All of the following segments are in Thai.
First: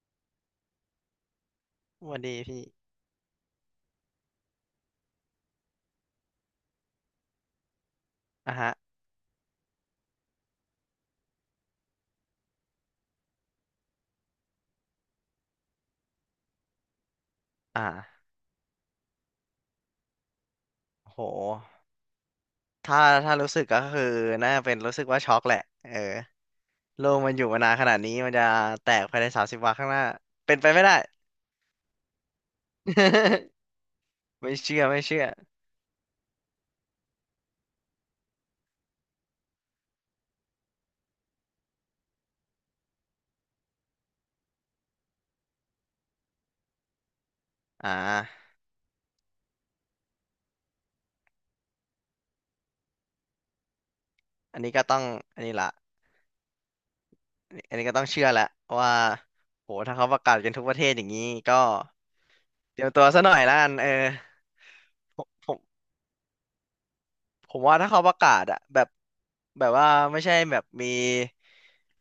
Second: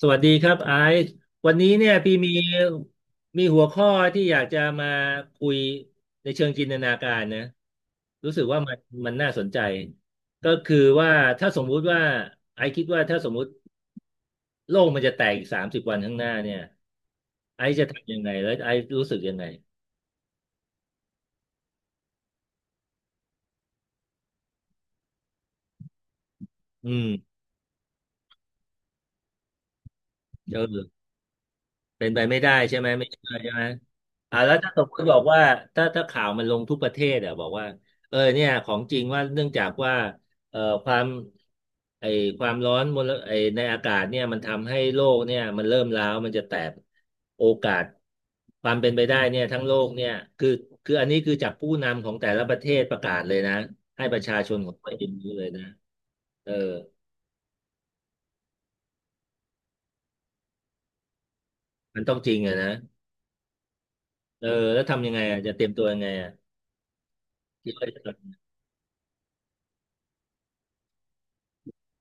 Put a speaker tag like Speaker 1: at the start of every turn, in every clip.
Speaker 1: สวัสดีครับไอซ์วันนี้เนี่ย
Speaker 2: ส
Speaker 1: พี่
Speaker 2: วัส
Speaker 1: มี
Speaker 2: ดีพี่
Speaker 1: มีหัวข้อที่อยากจะมาคุยในเชิงจินตนาการนะรู้สึก
Speaker 2: อ่ะ
Speaker 1: ว่า
Speaker 2: ฮะ
Speaker 1: มันน่าสนใจก็คือว่าถ้าสมมุติว่าไอซ์คิดว่าถ้าสมมุติโลกมันจะแตกอีกสามสิบวันข้างหน้าเนี่ยไอซ์จะทำยั
Speaker 2: อ่า
Speaker 1: งไงแล้วไอซ์รู้สึกยังไง
Speaker 2: โหถ้าถ้ารู้สึกก็คือน่าเป็นรู้สึกว่าช็อกแหละเออ
Speaker 1: อื
Speaker 2: โล
Speaker 1: ม
Speaker 2: กมันอยู่มานานขนาดนี้มันจะแตกภายในสามสิบวันข้างหน้าเป็
Speaker 1: เอ
Speaker 2: นไปไม่
Speaker 1: อ
Speaker 2: ได้
Speaker 1: เป็นไปไม่ได้ใช่ไหมไม่ใช่ใช่ไหมอ่า
Speaker 2: ไม่
Speaker 1: แล้วถ้าส
Speaker 2: เชื่อ
Speaker 1: มม
Speaker 2: ไม่
Speaker 1: ติบอ
Speaker 2: เชื่
Speaker 1: ก
Speaker 2: อ
Speaker 1: ว่าถ้าข่าวมันลงทุกประเทศอ่ะบอกว่าเออเนี่ยของจริงว่าเนื่องจากว่าเอ่อความไอความร้อนมลไอในอากาศเนี่ยมันทำให้โลกเนี่ยมันเริ่มร้าวมันจะแตกโอกาส
Speaker 2: อ่า
Speaker 1: ความเป็นไปได้เนี่ยทั้งโลกเนี่ยคือคืออันนี้คือจากผู้นำของแต่ละประเทศประกาศเลยนะให้ประชาชน
Speaker 2: อัน
Speaker 1: ขอ
Speaker 2: นี้
Speaker 1: ง
Speaker 2: ก็
Speaker 1: ตัว
Speaker 2: ต้อ
Speaker 1: เอ
Speaker 2: ง
Speaker 1: งรู้
Speaker 2: อั
Speaker 1: เล
Speaker 2: น
Speaker 1: ย
Speaker 2: นี้
Speaker 1: นะ
Speaker 2: ละ
Speaker 1: เออ
Speaker 2: อันนี้ก็ต้องเชื่อแหละว่าโหถ้าเขาประกาศกันทุกประเทศอย่างนี้ก็
Speaker 1: มันต้องจริงอะนะ
Speaker 2: เตรียมตัวซะหน่อยละกันเออ
Speaker 1: เออแล้วทำยังไง
Speaker 2: ผม
Speaker 1: อะ
Speaker 2: ผ
Speaker 1: จะเต
Speaker 2: ม
Speaker 1: รียมตัวยังไงอะ
Speaker 2: ผม
Speaker 1: คิด
Speaker 2: ว่า
Speaker 1: ว่า
Speaker 2: ถ้า
Speaker 1: จะ
Speaker 2: เขาประกา
Speaker 1: ท
Speaker 2: ศอะแบบแบบว่าไม่ใช่แบบมี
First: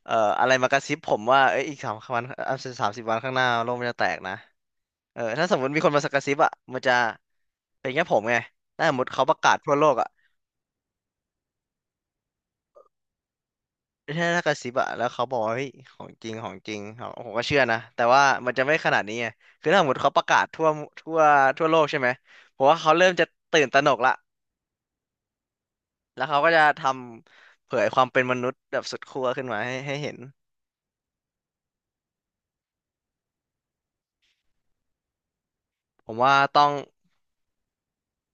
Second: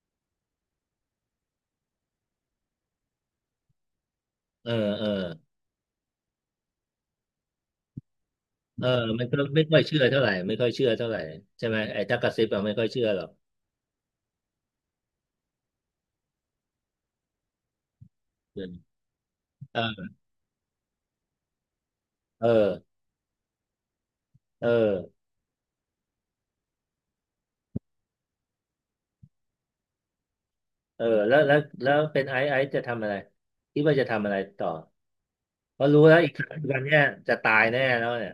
Speaker 2: อะไรมากระซิบผมว่าเอ้ยอีกสามสิบวันข้างหน้าโลกมันจะแตกนะ
Speaker 1: ำเออเออ
Speaker 2: เออถ้าสมมติมีคนมากระซิบอะมันจะเป็นแค่ผมไง
Speaker 1: เอ
Speaker 2: ถ้า
Speaker 1: อ
Speaker 2: สมมติ
Speaker 1: มั
Speaker 2: เขา
Speaker 1: น
Speaker 2: ป
Speaker 1: ก็
Speaker 2: ระกาศ
Speaker 1: ไม่
Speaker 2: ทั่
Speaker 1: ค่
Speaker 2: ว
Speaker 1: อย
Speaker 2: โลก
Speaker 1: เชื่อ
Speaker 2: อะ
Speaker 1: เท่าไหร่ไม่ค่อยเชื่อเท่าไหร่ใช่ไหมไอ้ถ้ากระซิบอะไม่ค่อยเชื่อหรอก
Speaker 2: ถ้าถ้ากระซิบอะแล้วเขาบอกว่าเฮ้ยของจริงของจริงผมก็เชื่อนะแต่ว่ามันจะไม่ข
Speaker 1: เ
Speaker 2: นาดนี้ไงคือถ้าสมมติ
Speaker 1: ออ
Speaker 2: เขาประกาศทั่วทั่วโลกใช่ไหม
Speaker 1: เออ
Speaker 2: ผมว่าเขาเริ่มจะตื่นตระหนกละ
Speaker 1: เออ
Speaker 2: แล้วเขาก็จะทำเผยความเป็นมนุษย์แบบสุดขั้วขึ้นมาให้เห็น
Speaker 1: เออแล้วเป็นไอซ์จะทำอะไรคิดว่าจะทำอะไรต่อเพราะรู้
Speaker 2: ผ
Speaker 1: แล้
Speaker 2: ม
Speaker 1: วอีก
Speaker 2: ว่าต้อง
Speaker 1: วันเนี้ยจะตายแน่แล้วเนี่ย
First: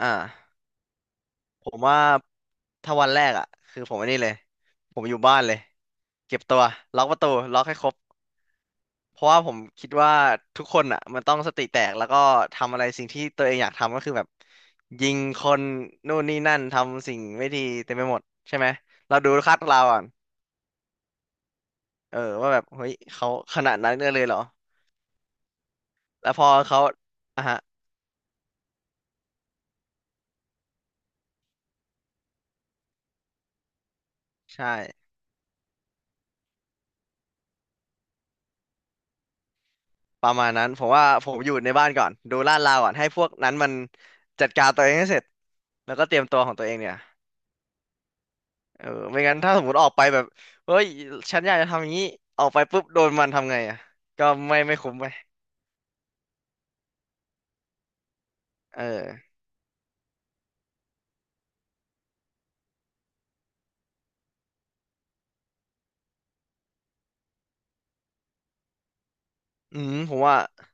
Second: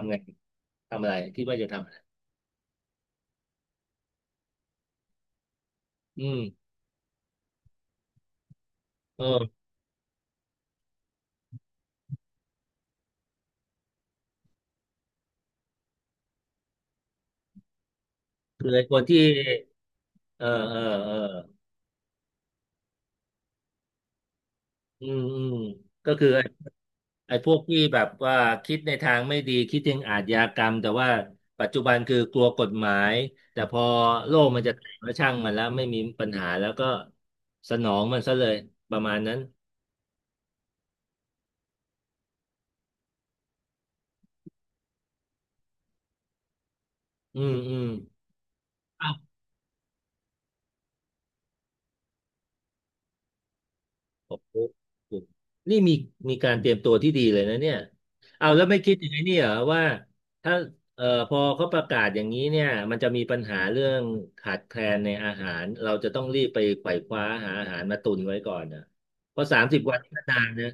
Speaker 2: อ่
Speaker 1: ำไง
Speaker 2: า
Speaker 1: ทำอะไรคิดว่า
Speaker 2: ผ
Speaker 1: จะ
Speaker 2: ม
Speaker 1: ทำอะไร
Speaker 2: ว่าถ้าวันแรกอ่ะคือผมไอันนี้เลยผมอยู่บ้านเลย
Speaker 1: อื
Speaker 2: เก็
Speaker 1: ม
Speaker 2: บตัวล็อกประตูล็อกให้ครบ เพ
Speaker 1: เอ
Speaker 2: ราะว่าผม
Speaker 1: อ
Speaker 2: คิดว่าทุกคนอ่ะมันต้องสติแตกแล้วก็ทำอะไรสิ่งที่ตัวเองอยากทำก็คือแบบยิงคนนู่นนี่นั่นทำสิ่งไม่ดีเต็มไปหมดใช่ไห
Speaker 1: คื
Speaker 2: ม
Speaker 1: อไอ้คน
Speaker 2: เรา
Speaker 1: ที่
Speaker 2: ดูคาดเราก่อน
Speaker 1: เออเออเออ
Speaker 2: เออว่าแบบเฮ้ยเขาขนาดนั้นเลยเหรอ
Speaker 1: อืมอืมก็คือ
Speaker 2: แล้วพอเขา
Speaker 1: ไอ้
Speaker 2: อ่ะ
Speaker 1: พวก
Speaker 2: ฮะ
Speaker 1: ที่แบบว่าคิดในทางไม่ดีคิดถึงอาชญากรรมแต่ว่าปัจจุบันคือกลัวกฎหมายแต่พอโลก
Speaker 2: ใช
Speaker 1: มันจะแตก
Speaker 2: ่
Speaker 1: แล้วช่างมันแล้วไม่มีปัญหาแล้วก็สนองมันซะเลยประมาณนั้น
Speaker 2: ประมาณนั้นผมว่าผมอยู่ในบ้านก่อนดูลาดราวก่อนให้พวกนั้นมันจัดการตัวเองให้เสร็จแล้วก็เตรียมตัวของตัวเองเนี่ย
Speaker 1: อืมอืม
Speaker 2: เออไม่งั้นถ้าสมมติออกไปแบบเฮ้ยฉันอยากจะทำอย่างนี้ออกไปปุ๊บโดนมันทำไงอ่ะก็
Speaker 1: โอ้โห
Speaker 2: ไม่คุ้มไป
Speaker 1: นี่มีการเตรียมตัวที่ดีเลยนะเนี่ยเอาแล้วไม่
Speaker 2: เอ
Speaker 1: คิดอย่างไอ้
Speaker 2: อ
Speaker 1: นี้เหรอว่าถ้าพอเขาประกาศอย่างนี้เนี่ยมันจะมีปัญหาเรื่องขาดแคลนในอาหารเราจะต้องรีบไปไขว่คว้าหาอาหารมาตุนไว้ก่อนนะเพราะสามสิ
Speaker 2: อื
Speaker 1: บวั
Speaker 2: ม
Speaker 1: นนี่
Speaker 2: ผ
Speaker 1: ก็
Speaker 2: มว่า
Speaker 1: นานนะ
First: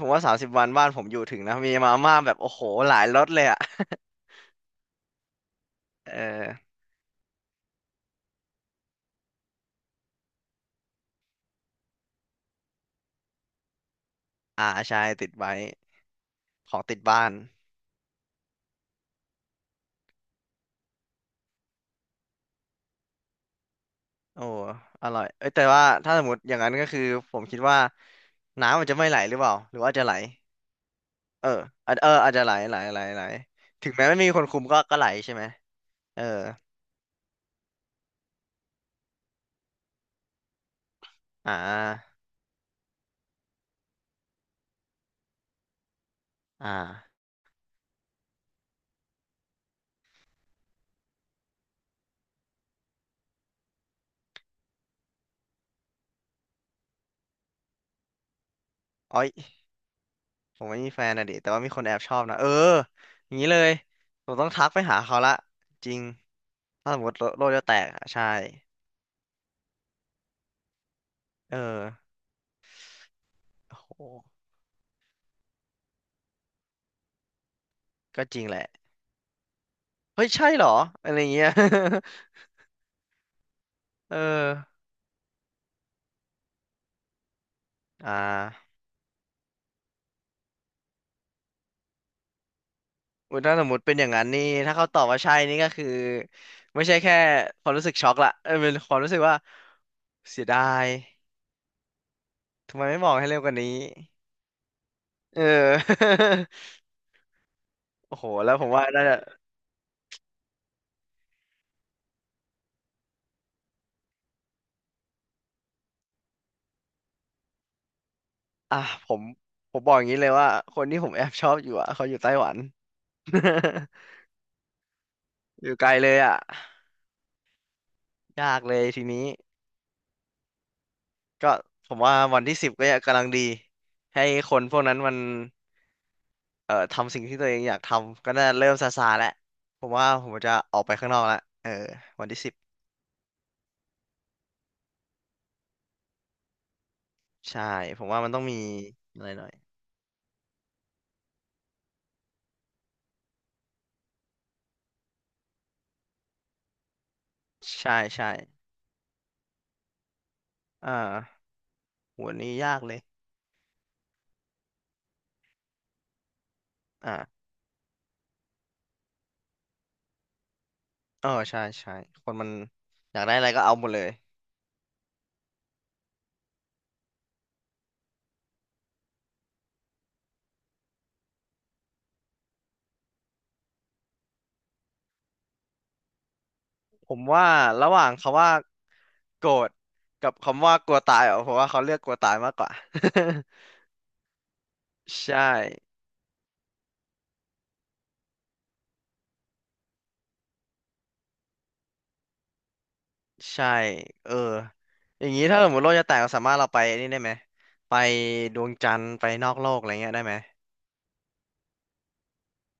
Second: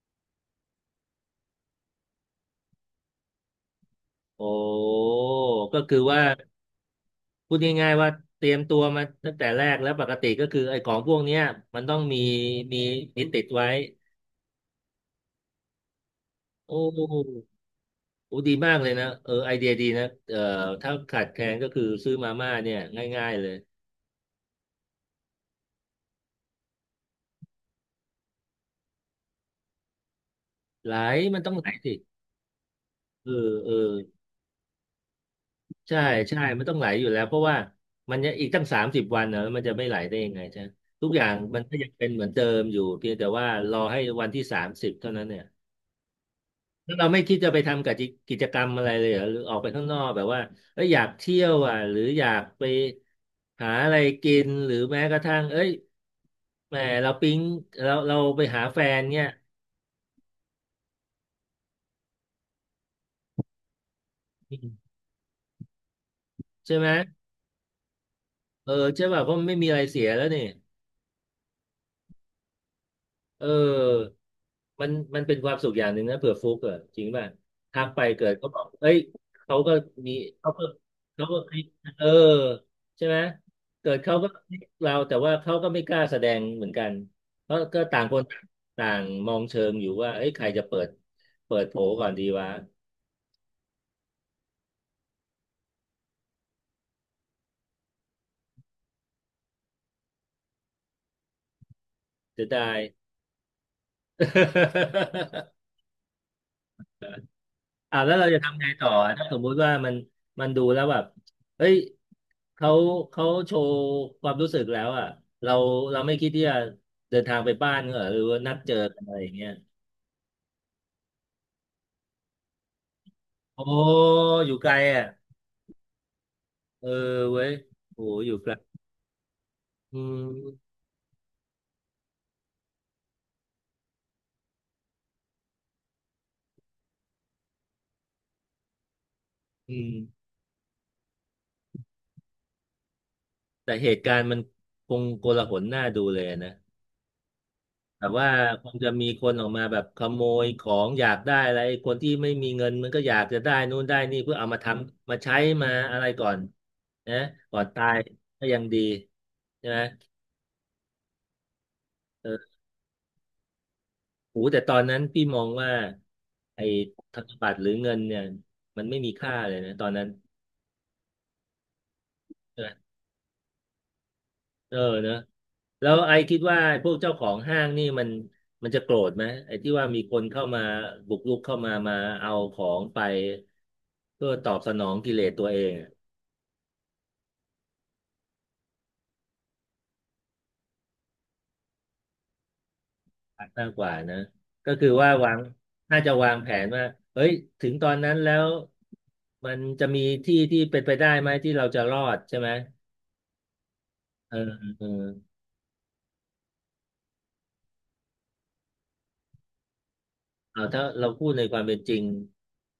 Speaker 2: ผมว่าสามสิบวันบ้านผมอยู่ถึงนะมีมาม่าแบบโอ้โหหลายรสเลยอ่ะ
Speaker 1: โอ้ก็คือ
Speaker 2: เอ
Speaker 1: ว่า
Speaker 2: อ
Speaker 1: พูดง่ายๆว่าเตรียมตัวมาตั้งแต่แรกแล้วปกติก็คือไอ้ของพวกเนี้ยมันต้องมีมีติดไว้
Speaker 2: อ่าใช่ติดไว้ขอ
Speaker 1: โอ้
Speaker 2: งติดบ้าน
Speaker 1: โอ้ดีมากเลยนะเออไอเดียดีนะเออถ้าขาดแคลนก็คือซื้อมาม่าเนี่ยง่ายๆเลย
Speaker 2: โอ้อร่อยเอ้ยแต่ว่าถ้าสมมติอย่างนั้นก็คือผมคิดว่าน้ำมันจะไม่ไหลหรือเปล่าหรือว่าจะไหล
Speaker 1: ไหลมัน
Speaker 2: เออ
Speaker 1: ต้องไหลสิ
Speaker 2: อาจอาจจะไหล
Speaker 1: เออเออ
Speaker 2: ถึงแม้ไม่มีคนคุมก็ไหลใช่ไหม
Speaker 1: ใช่
Speaker 2: เออ
Speaker 1: ใช่มันต้องไหลอยู่แล้วเพราะว่ามันจะอีกตั้งสามสิบวันนะแล้วมันจะไม่ไหลได้ยังไงใช่ไหมทุกอย่าง
Speaker 2: อ่า
Speaker 1: มันก็ยังเป็นเหมือนเดิมอยู่เพียงแต่ว่ารอให้วันที่สามสิบเท่านั้นเนี่ย
Speaker 2: อ่า
Speaker 1: แล้วเราไม่คิดจะไปทำกับกิกิจกรรมอะไรเลยเหรอหรือออกไปข้างนอกแบบว่าเอ้ยอยากเที่ยวอ่ะหรืออยากไปหาอะไรกินหรือแม้กระทั่งเอ้ยแหมเราปิ๊งเราไปหาแฟน
Speaker 2: อ้
Speaker 1: เนี่
Speaker 2: อ
Speaker 1: ย
Speaker 2: ยผมไม่มีแฟนนะดิแต่ว่ามีคนแอบชอบนะเอออย่างนี้เลย ผมต้องทักไปหาเขาละจริง
Speaker 1: ใช่ไหม
Speaker 2: ถ้าสมมติโลโลกจะแตกอะใช่
Speaker 1: เออใช่ป่ะเพราะมันไม่มีอะไรเสียแล้วนี่
Speaker 2: เออ
Speaker 1: เ
Speaker 2: โอ้โห
Speaker 1: ออมันเป็นความสุขอย่างหนึ่งนะเผื่อฟุกอะจริงป่ะทักไป
Speaker 2: ก็
Speaker 1: เกิด
Speaker 2: จริง
Speaker 1: เขา
Speaker 2: แห
Speaker 1: บอ
Speaker 2: ละ
Speaker 1: กเอ้ยเขาก็มี
Speaker 2: เฮ้ยใช่
Speaker 1: เขาก็
Speaker 2: เหรออะไร
Speaker 1: เขาก็
Speaker 2: เงี้ย
Speaker 1: เออ ใช่ไหมเกิดเขา
Speaker 2: เออ
Speaker 1: ก็คิดเราแต่ว่าเขาก็ไม่กล้าแสดงเหมือนกันเพราะก็ต่าง
Speaker 2: อ่
Speaker 1: คน
Speaker 2: า
Speaker 1: ต่างมองเชิงอยู่ว่าเอ้ยใครจะเปิดโผก่อนดีวะ
Speaker 2: อุ๊ยถ้าสมมติเป็นอย่างนั้นนี่ถ้าเขาตอบว่าใช่นี่ก็คือไม่ใช่แค่ความรู้สึกช็อกละเออเป็นความรู้สึกว่าเสียดาย
Speaker 1: จะได้
Speaker 2: ทำไมไม่บอกให้เร็วกว่านี้เอ อ
Speaker 1: อ่า แล้ว
Speaker 2: โอ้โห
Speaker 1: เราจะ
Speaker 2: แล้ว
Speaker 1: ทำ
Speaker 2: ผ
Speaker 1: ไง
Speaker 2: มว่า
Speaker 1: ต่อ
Speaker 2: น่า
Speaker 1: อะ
Speaker 2: จะ
Speaker 1: ถ้าสมมุติว่ามันมันดูแล้วแบบเฮ้ยเขาเขาโชว์ความรู้สึกแล้วอ่ะเราเราไม่คิดที่จะเดินทางไปบ้านเหรอหรือว่านัดเจอ
Speaker 2: อ่ะ
Speaker 1: กัน
Speaker 2: ผ
Speaker 1: อะไร
Speaker 2: ม
Speaker 1: อย่างเงี้ย
Speaker 2: บอกอย่างนี้เลยว่าคนที่ผมแอบชอบอยู่อ่ะเขาอยู่ไต้หวัน
Speaker 1: โอ้ อยู่ไกลอ่ะ
Speaker 2: อยู่ไกลเลยอ่ะ
Speaker 1: เออเว้ยโอ้อยู่ไกล
Speaker 2: ยากเลยทีนี้
Speaker 1: อืม
Speaker 2: ก็ผมว่าวันที่สิบก็ยังกำลังดีให้คนพวกนั้นมันทำสิ่งที่ตัวเองอยากทำก็น่าเริ่มซาซาแล้ว
Speaker 1: อื
Speaker 2: ผม
Speaker 1: ม
Speaker 2: ว่าผมจะออกไปข้างนอกแล้วเออวันที่สิบ
Speaker 1: แต่เหตุการณ์มันคงโกลาหลน่าดูเลยนะ
Speaker 2: ใช่ผ
Speaker 1: แบ
Speaker 2: ม
Speaker 1: บ
Speaker 2: ว่า
Speaker 1: ว่า
Speaker 2: มันต้องมี
Speaker 1: คงจะมีค
Speaker 2: อะไร
Speaker 1: น
Speaker 2: ห
Speaker 1: อ
Speaker 2: น่
Speaker 1: อ
Speaker 2: อ
Speaker 1: ก
Speaker 2: ย
Speaker 1: มาแบบขโมยของอยากได้อะไรคนที่ไม่มีเงินมันก็อยากจะได้นู่นได้นี่เพื่อเอามาทำมาใช้มาอะไรก่อนนะก่อนตา
Speaker 2: ใช่
Speaker 1: ย
Speaker 2: ใช่
Speaker 1: ก็ยังดีใช่ไหม
Speaker 2: อ่าหัว
Speaker 1: เออ
Speaker 2: นี้ยากเลย
Speaker 1: โหแต่ตอนนั้นพี่มองว่าไอ้ธน
Speaker 2: อ่า
Speaker 1: บัตรหรือเงินเนี่ยมันไม่มีค่าเลยนะตอนนั้น
Speaker 2: เออใช่ใช่คนมันอยากได้อะไรก็เอาหมดเลย
Speaker 1: เออเนอะแล้วไอคิดว่าพวกเจ้าของห้างนี่มันจะโกรธไหมไอที่ว่ามีคนเข้ามาบุกรุกเข้ามาเอาของไปเพื่อตอบสนองกิเลสตัวเองอะ
Speaker 2: ผมว่าระหว่างคำว่าโกรธกับคำว่ากลัวตายอ่ะผมว่าเขาเลือกกลัวตายมากกว่า
Speaker 1: มากกว่านะก็คือว่า วาง
Speaker 2: ใช่
Speaker 1: น่าจะวางแผนว่าเฮ้ยถึงตอนนั้นแล้วมันจะมีที่ที่เป็นไปได้ไหมที่เราจะรอดใช่ไหม
Speaker 2: ใช่เอ
Speaker 1: เอ
Speaker 2: อ
Speaker 1: อเออ
Speaker 2: อย่างนี้ถ้าสมมติโลกจะแตกเราสามารถเราไปนี่ได้ไหมไปดวงจันทร์ไปนอกโลกอะไรเงี้ยได้ไหม
Speaker 1: เอาถ้าเราพูดในความเป็นจริง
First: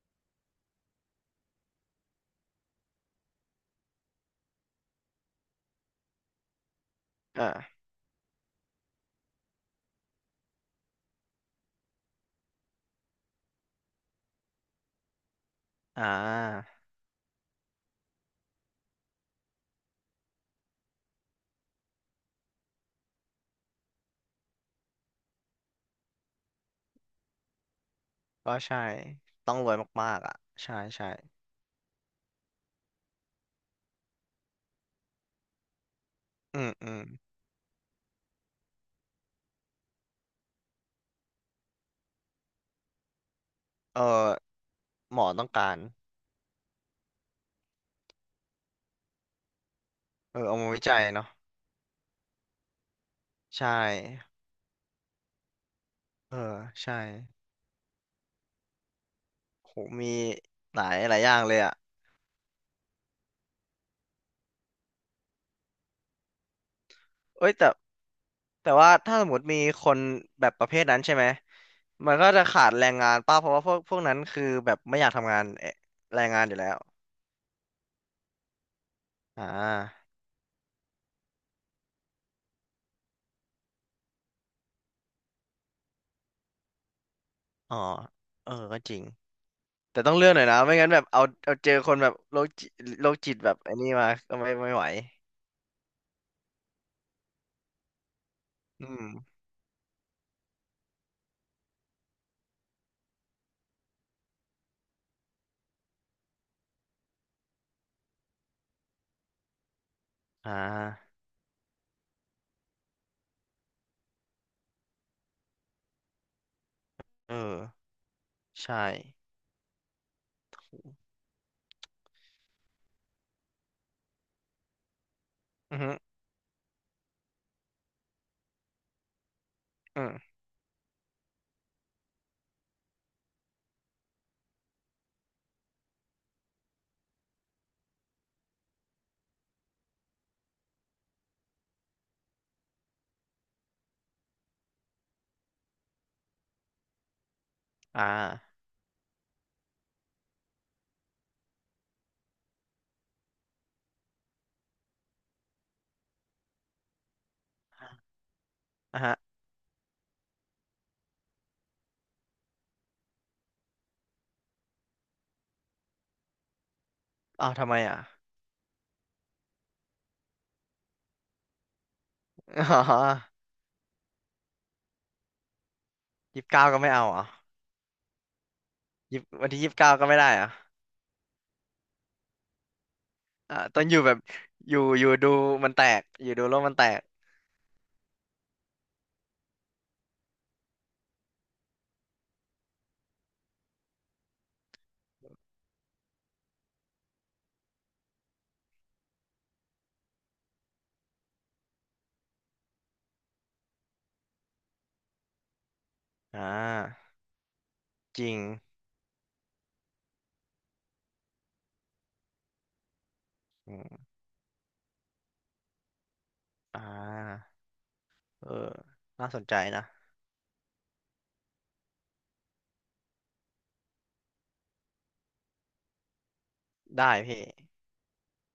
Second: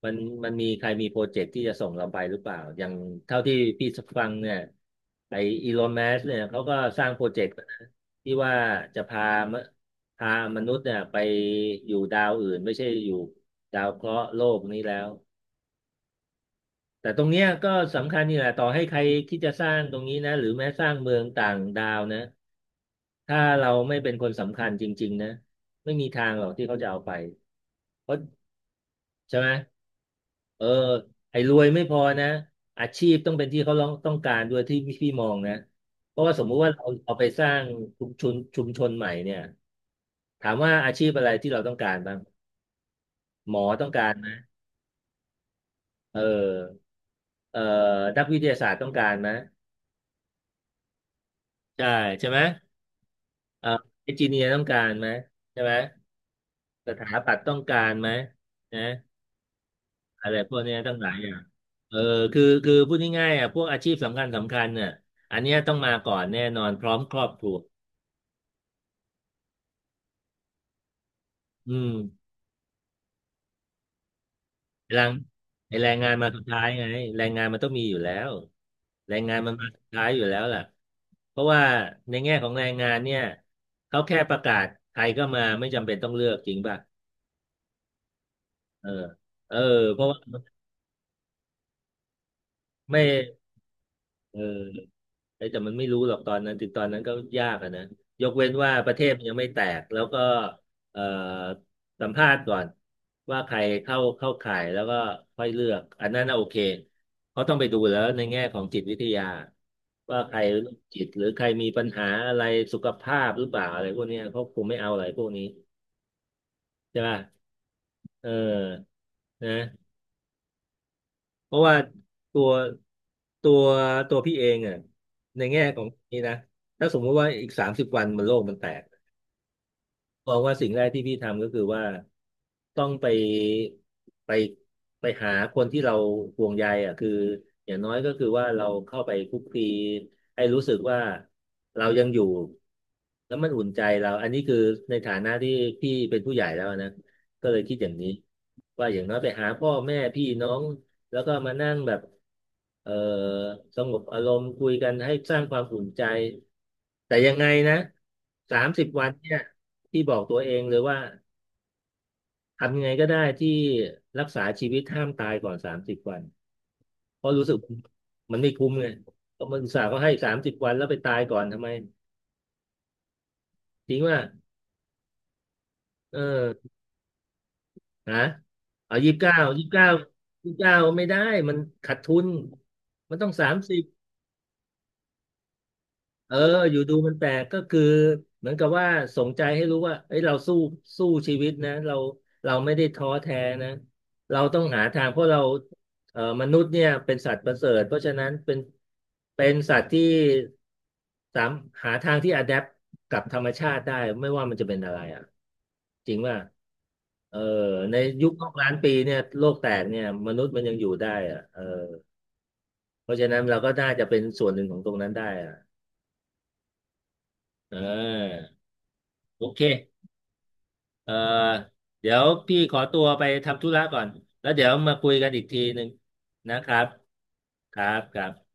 Speaker 1: มันมันมีใครมีโปรเจกต์ที่จะส่งเราไปหรือเปล่าอย่างเท่าที่พี่ฟังเนี่ยไออีลอนมัสเนี่ยเขาก็สร้างโปรเจกต์นะ
Speaker 2: เอ่
Speaker 1: ที่ว่าจะมพามนุษย์เนี่ยไปอยู่ดาวอื่นไม่ใช่อยู่ดาวเคราะห์โลกนี้แล้ว
Speaker 2: อ่า
Speaker 1: แต่ตรงเนี้ยก็สำคัญนี่แหละต่อให้ใครที่จะสร้างตรงนี้นะหรือแม้สร้างเมืองต่างดาวนะถ้าเราไม่เป็นคนสำคัญจริงๆนะไม่มีทางหรอกที่เขาจะเอาไปเพราะ
Speaker 2: ก็ใช่
Speaker 1: ใช่ไหม
Speaker 2: ต้องรวยมากๆอ่ะ
Speaker 1: เออ
Speaker 2: ใช่ใช่
Speaker 1: ไอ้รวยไม่พอนะอาชีพต้องเป็นที่เขาร้องต้องการด้วยที่พี่มองนะเพราะว่าสมมุติ
Speaker 2: อื
Speaker 1: ว่า
Speaker 2: ม
Speaker 1: เรา
Speaker 2: อืม
Speaker 1: เอาไปสร้างชุมชนใหม่เนี่ยถามว่าอาชีพอะไรที่เราต้องการบ้างหมอต้อง
Speaker 2: เอ
Speaker 1: การไหม
Speaker 2: อหมอต้องการ
Speaker 1: เออเอ่อนักวิทยาศาสตร์ต้องการไหม
Speaker 2: เออเอามาวิจัยเนาะ
Speaker 1: ใช่ใช่ไหมเอ่
Speaker 2: ใช่
Speaker 1: อเอนจิเนียร์ต้องการไหมใช่ไหม
Speaker 2: เออ
Speaker 1: ส
Speaker 2: ใช่
Speaker 1: ถาปัตย์ต้องการไหมนะ
Speaker 2: โหมี
Speaker 1: อะไรพวกเนี้ย
Speaker 2: หลา
Speaker 1: ตั้ง
Speaker 2: ย
Speaker 1: หลา
Speaker 2: ห
Speaker 1: ย
Speaker 2: ลาย
Speaker 1: อ
Speaker 2: อ
Speaker 1: ย่า
Speaker 2: ย่า
Speaker 1: ง
Speaker 2: งเลยอ่ะ
Speaker 1: เออคือคือพูดง่ายๆอ่ะพวกอาชีพสำคัญสำคัญเนี่ยอันเนี้ยต้องมาก่อนแน่นอนพร้อมครอบค
Speaker 2: เอ้
Speaker 1: รั
Speaker 2: ย
Speaker 1: ว
Speaker 2: แต่แต่ว่าถ้าสมมติมีคนแบบประเภทนั้นใช่ไหม
Speaker 1: อืม
Speaker 2: มันก็จะขาดแรงงานป้าเพราะว่าพวกนั้นคือแบบไม่
Speaker 1: แร
Speaker 2: อยา
Speaker 1: ง
Speaker 2: กทำงาน
Speaker 1: ไอแรงงาน
Speaker 2: แร
Speaker 1: มา
Speaker 2: ง
Speaker 1: สุ
Speaker 2: งา
Speaker 1: ด
Speaker 2: นอยู่
Speaker 1: ท้าย
Speaker 2: แล้ว
Speaker 1: ไงแรงงานมันต้องมีอยู่แล้วแรงงาน
Speaker 2: อ่
Speaker 1: มันมาสุดท้าย
Speaker 2: า
Speaker 1: อยู่แล้วล่ะเพราะว่าในแง่ของแรงงานเนี่ยเขาแค่ประกาศใครก็มาไม่จำเป็นต้องเลือกจริงป่ะ
Speaker 2: อ๋อเออก็
Speaker 1: เออ
Speaker 2: จริง
Speaker 1: เออเพ
Speaker 2: แต่
Speaker 1: ราะ
Speaker 2: ต้อ
Speaker 1: ว่า
Speaker 2: งเลือกหน่อยนะไม่งั้นแบบเอาเอาเจอคนแบบโรคจิต
Speaker 1: ไม่
Speaker 2: โรคจิตแบบไอ้นี่มาก็
Speaker 1: เออ
Speaker 2: ไม่ไหว
Speaker 1: เอ้ยแต่มันไม่รู้หรอกตอนนั้นถึงตอนนั้นก็ยากอะนะยกเว้นว่า
Speaker 2: อื
Speaker 1: ประเท
Speaker 2: ม
Speaker 1: ศมันยังไม่แตก แล้วก็เอ่อสัมภาษณ์ก่อนว่าใครเข้าข่ายแล้วก็ค่อยเลือกอันนั้นน่ะโอเค เขาต้องไปดูแล้วในแง่ของจิตวิทยาว่าใคร
Speaker 2: อ่
Speaker 1: โรคจิต
Speaker 2: า
Speaker 1: หรือใครมีปัญหาอะไรสุขภาพหรือเปล่าอะไรพวกเนี้ยเขาคงไม่เอาอะไรพวกนี้ใช่ป่ะ
Speaker 2: เออ
Speaker 1: เออ
Speaker 2: ใช่
Speaker 1: นะ เพราะว่าตัวตัวตัวพี่เองอ่ะในแง่
Speaker 2: อื
Speaker 1: ข
Speaker 2: อ
Speaker 1: อง
Speaker 2: ฮึ
Speaker 1: นี้นะถ้าสมมติว่าอีกสามสิบวันมันโลกมันแตก
Speaker 2: อื
Speaker 1: ม
Speaker 2: ม
Speaker 1: องว่าสิ่งแรกที่พี่ทำก็คือว่าต้องไปไปไปหาคนที่เราห่วงใยอ่ะคืออย่างน้อยก็คือว่าเราเข้าไปคุกคีให้รู้สึกว่าเรายังอยู่แล้วมันอุ่นใจเราอันนี้คือในฐานะที่พี่เป็นผู้ใหญ่แล้วนะก็เลยคิดอย่าง
Speaker 2: อ่
Speaker 1: นี้
Speaker 2: า
Speaker 1: ว่าอย่างน้อยไปหาพ่อแม่พี่น้อง แล้วก็มานั่งแบบเอ่อสงบอารมณ์คุยกันให้สร้างความอุ่นใจแต่ยังไงนะสามสิบ
Speaker 2: อ่ะ
Speaker 1: วัน
Speaker 2: ฮะ
Speaker 1: เนี่ยที่บอกตัวเองเลยว่าทำยังไงก็ได้ที่รักษาชีวิตห้ามตายก่อนสามสิบวันเพราะรู้
Speaker 2: อ้า
Speaker 1: สึ
Speaker 2: ว
Speaker 1: ก
Speaker 2: ทำไมอ่ะ
Speaker 1: มันไม่คุ้มไงเพราะมันอุตส่าห์ก็ให้สามสิบวันแล้วไปตายก่อนทำไม
Speaker 2: อ๋อ
Speaker 1: ทิ้งว่าเอ
Speaker 2: 29
Speaker 1: อ
Speaker 2: ก็ไม่เอาเหรอ
Speaker 1: ฮะเอายี่สิบ
Speaker 2: ยี่สิ
Speaker 1: เก้า
Speaker 2: บวันที่
Speaker 1: ยี่สิ
Speaker 2: ยี่
Speaker 1: บ
Speaker 2: สิบ
Speaker 1: เก้า
Speaker 2: เก้าก็ไม่ได้เหรอ่ะ
Speaker 1: ยี่สิบเก้าไม่ได้มันขาดทุนมันต้องสา
Speaker 2: อ่า
Speaker 1: มสิ
Speaker 2: ต้
Speaker 1: บ
Speaker 2: องอยู่แบบอยู่อยู่ดูมันแตกอยู่
Speaker 1: เออ
Speaker 2: ดูโลก
Speaker 1: อ
Speaker 2: มัน
Speaker 1: ยู่
Speaker 2: แต
Speaker 1: ดู
Speaker 2: ก
Speaker 1: มันแปลกก็คือเหมือนกับว่าสงใจให้รู้ว่าเอ้ยเราสู้สู้ชีวิตนะเราเราไม่ได้ท้อแท้นะเราต้องหาทางเพราะเรามนุษย์เนี่ยเป็นสัตว์ประเสริฐเพราะฉะนั้นเป็นสัตว์ที่สามหาทางที่อะแดปกับธรรมชาติได้ไม่ว่ามันจะเป็นอะไรอ่ะจริงว่า
Speaker 2: อ่า
Speaker 1: เออใน
Speaker 2: จ
Speaker 1: ยุ
Speaker 2: ริ
Speaker 1: ค
Speaker 2: ง
Speaker 1: โลก1,000,000 ปีเนี่ยโลกแตกเนี่ยมนุษย์มันยังอยู่ได้อ่ะเออเพราะฉะนั้นเราก็
Speaker 2: อ
Speaker 1: น่าจะ
Speaker 2: ม
Speaker 1: เป็นส่วนหนึ่งของตรงนั้นได้อ่ะ
Speaker 2: อ่า
Speaker 1: เ
Speaker 2: เออ
Speaker 1: ออ
Speaker 2: น่าส
Speaker 1: โอ
Speaker 2: นใจ
Speaker 1: เค
Speaker 2: นะ
Speaker 1: เอ่อเดี๋ยวพี่ขอตัวไปทำธุระก่อน แล้วเดี๋ยวมาคุยกันอีกทีหนึ่งนะครับ
Speaker 2: ได้พี่
Speaker 1: ครับครับ